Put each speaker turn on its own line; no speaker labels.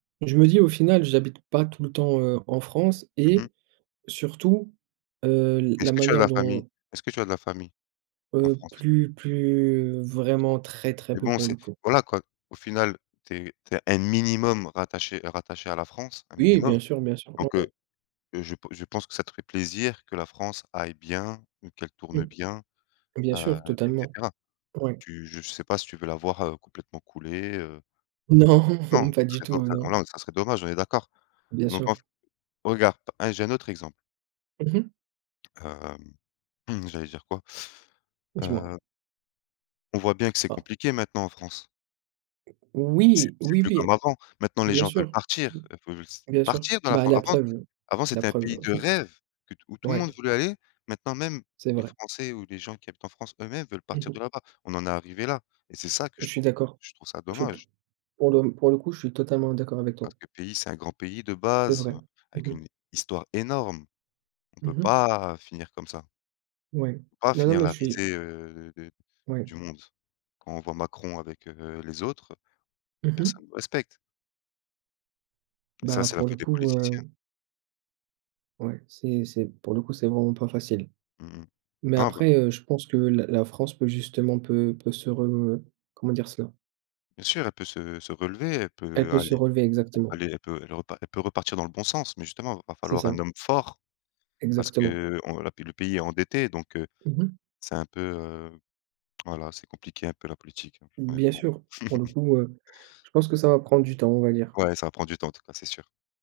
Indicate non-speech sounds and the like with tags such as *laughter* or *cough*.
Je me dis: «Au final, j'habite pas tout le temps, heu, en France»
Mmh mh.
et, surtout, heu, l la
Est-ce que tu as de
manière
la famille?
dont
Est-ce que tu as de la famille? En
Heu,
France?
plus plus
Plus trop?
vraiment très, très
Mais
peu,
bon,
pour
c'est
le coup.
voilà quoi, au final tu es tu es un minimum rattaché rattaché à la France, un
Oui,
minimum.
bien sûr bien sûr, mmh
Donc,
mh.
heu, je p je pense que ça te ferait plaisir que la France aille bien ou qu'elle tourne
Mmh.
bien,
Bien
heu,
sûr.
et
Totalement.
cetera.
Ouais.
Tu je sais pas si tu veux la voir, heu, complètement couler, heu
Non,
Non,
pas
ça
du
serait
tout
do heu, oh
non!
non! Ça serait dommage, on est d'accord?
Bien
Donc, en
sûr.
fa regarde, p hein, j'ai un autre exemple.
Mmh mh.
Hem, mmh, j'allais dire quoi?
Dis-moi.
Heu On voit bien que c'est
Ah.
compliqué maintenant, en France? C'est
Oui,
c'est
oui,
plus
oui!
comme avant. Maintenant les
Bien
gens veulent
sûr.
partir, heu, fau je s
Bien sûr.
partir de la
Bah,
France.
la
La France
preuve, heu,
avant
la
c'était un
preuve,
pays
heu,
de rêve, que t
*chuckles*
où tout le monde
ouais.
voulait aller. Maintenant, même
C'est
les
vrai.
Français ou les gens qui habitent en France, eux-mêmes, veulent
Mmh
partir de
mh.
là-bas. On en est arrivé là, et c'est ça que je
Je suis
trouve
d'accord.
je trouve ça
Je te
dommage!
pour le pour le coup, je suis totalement d'accord avec toi.
Parce que le pays, c'est un grand pays de
C'est
base,
vrai, mmh
avec
mh.
une histoire énorme. On peut
Mmh mh.
pas, heu, finir comme ça
Ouais.
pas
Non, non,
finir
mais
la
je suis
risée, heu, de
Ouais.
du monde. Quand on voit Macron avec, heu, les autres,
Mmh mh.
personne nous respecte. Et ça,
Bah,
c'est la
pour le
faute des
coup,
politiciens.
heu Ouais, c'est c'est pour le coup, c'est vraiment pas facile.
Mmh mh.
Mais,
Non bah
après, heu, je pense que la la France peut justement peut peut se re comment dire ça?
Bien sûr, elle peut se se relever, elle
Elle
peut
peut se
aller
relever, exactement.
aller elle peut elle repa elle peut repartir dans le bon sens. Mais justement, va
C'est
falloir un
ça.
homme fort, parce
Exactement.
qu'on la p le pays est endetté, donc, heu,
Mmh mh.
c'est un peu, heu, voilà, c'est compliqué un peu la politique, hein,
Bien
honnêtement.
sûr, pour le
*chuckles*
coup, heu, je pense que ça va prendre du temps, on va dire.
Ouais, ça va prendre du temps, en tout cas, c'est sûr!